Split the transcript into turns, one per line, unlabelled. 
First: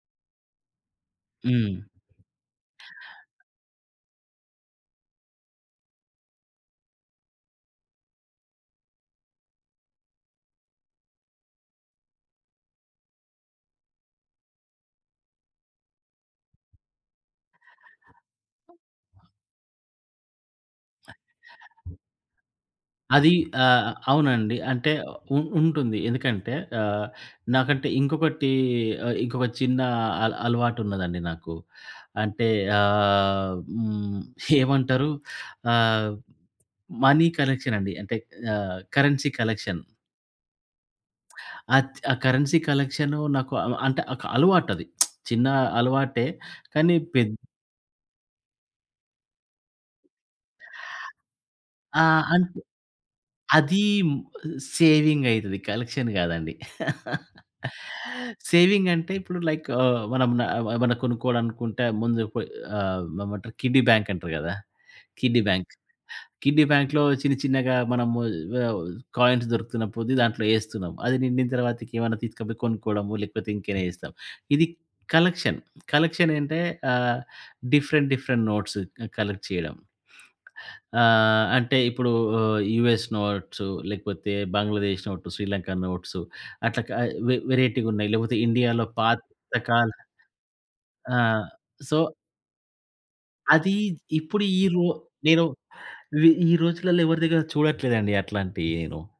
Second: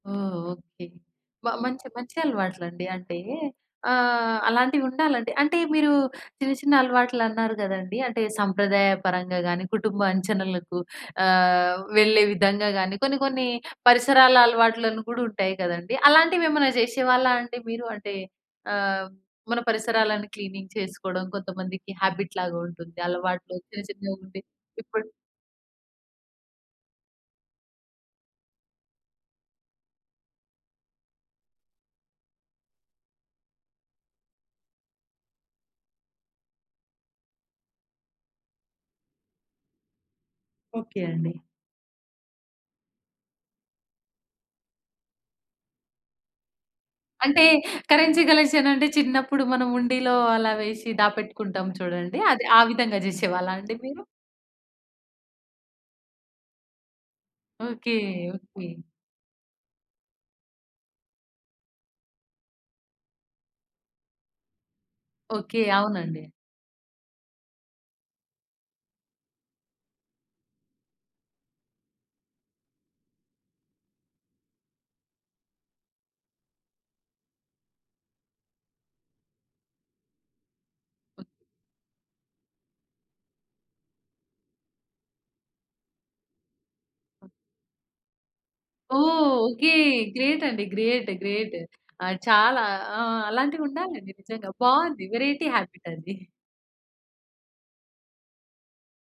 ఓహ్! Okay. మ
హ్మ్.
మంచి మంచి అలవాట్లు అండి. అంటే ఆహ్, అలాంటివి ఉండాలండి. అంటే మీరు చిన్న, చిన్న అలవాట్లన్నారు కదండీ. అంటే సంప్రదాయపరంగా గానీ, కుటుంబ అంచనలకు ఆహ్, వెళ్ళే విధంగా గానీ కొన్ని, కొన్ని పరిసరాల అలవాట్లను కూడుంటాయి కదండీ. అలాంటివేమైనా జేశేవాళ్ళా అండి మీరు? అంటే ఆహ్, మన పరిసరాలను క్లీనింగ్ చేసుకోవడం, కొంతమందికి హాబిట్ లాగా ఉంటుంది.
అది
అలవాట్లు చిన్న,
ఆహ్,
చిన్నవి ఉండే
అవునండి. అంటే
ఇప్పుడ్
ఉ ఉంటుంది. ఎందుకంటే ఆహ్, నాకంటే ఇంకొకటి ఆహ్, ఇంకొక చిన్న అల అలవాటు ఉన్నదండి నాకు. అంటే ఆహ్, హ్మ్ ఏవంటారు? ఆహ్, మనీ కలెక్షనండి అంటే ఆహ్, కరెన్సీ కలెక్షన్.
ఓకే అండి.
ఆచ్ ఆ కరెన్సీ కలెక్షను నాకు అ అంటే ఒక అలవాటది. చిన్న అలవాటే. కానీ, పెద్
అంటే, కరెన్సీ కలెక్షన్ అంటే, చిన్నప్పుడు మనం హుండిలో అలా వేశి దాపెట్టుకుంటాం
ఆ!
చూడండి. అది
అంటే
ఆ విధంగా జేశేవాళ్ళాండి
అది
మీరు?
సేవింగైతది కలెక్షన్ గాదండి.
ఓకే. ఓకే.
సేవింగ్ అంటే, ఇప్పుడు లైక్ ఆహ్, మనం న ఏమైనా కొనుక్కోవాలనుకుంటే ముందు పొయ్ ఆహ్, ఏమంటారు కిడ్డీ బ్యాంక్ అంటరు కదా! Kiddy
okay.
బ్యాంక్!
అవునండి.
కిడ్డీ బ్యాంక్‌లో చిన్నచిన్నగా మనము ఆహ్, కాయిన్స్ దొరుకుతున్న పొద్ది దాంట్లో ఏస్తున్నాం. అది నిండిన తర్వాతకి ఏమైనా తీసుకపోయి కొనుక్కోవడము, లేకపోతే ఇంకైనా జేస్తాం. ఇది కలెక్షన్, కలెక్షనేంటే ఆహ్, డిఫరెంట్, డిఫరెంట్ నోట్స్ క కలెక్ట్ చేయడం.
హ్మ్.
ఆహ్, అంటే ఇప్పుడు యూఎస్ నోట్సు లేకపోతే బంగ్లాదేశ్ నోట్, శ్రీలంక నోట్సు అట్లా క
హ్మ్.
వే వేరైటీగున్నాయి లేకపోతే ఇండియాలో
ఓహ్! ఓకే.
పాతకాల
గ్రేట్ అండి. గ్రేట్,
ఆ!
గ్రేట్.
సో
ఆ! చాలా ఆ!
అది
అలాంటివుండాలండి
ఇప్పుడు
నిజంగా
ఈ రో
బావుంది.
నేను
వేరైటీ హాబిటండీ.
వి ఈ రోజులల్లో ఎవరి దగ్గర చూడట్లేదండి అట్లాంటియ్యీను.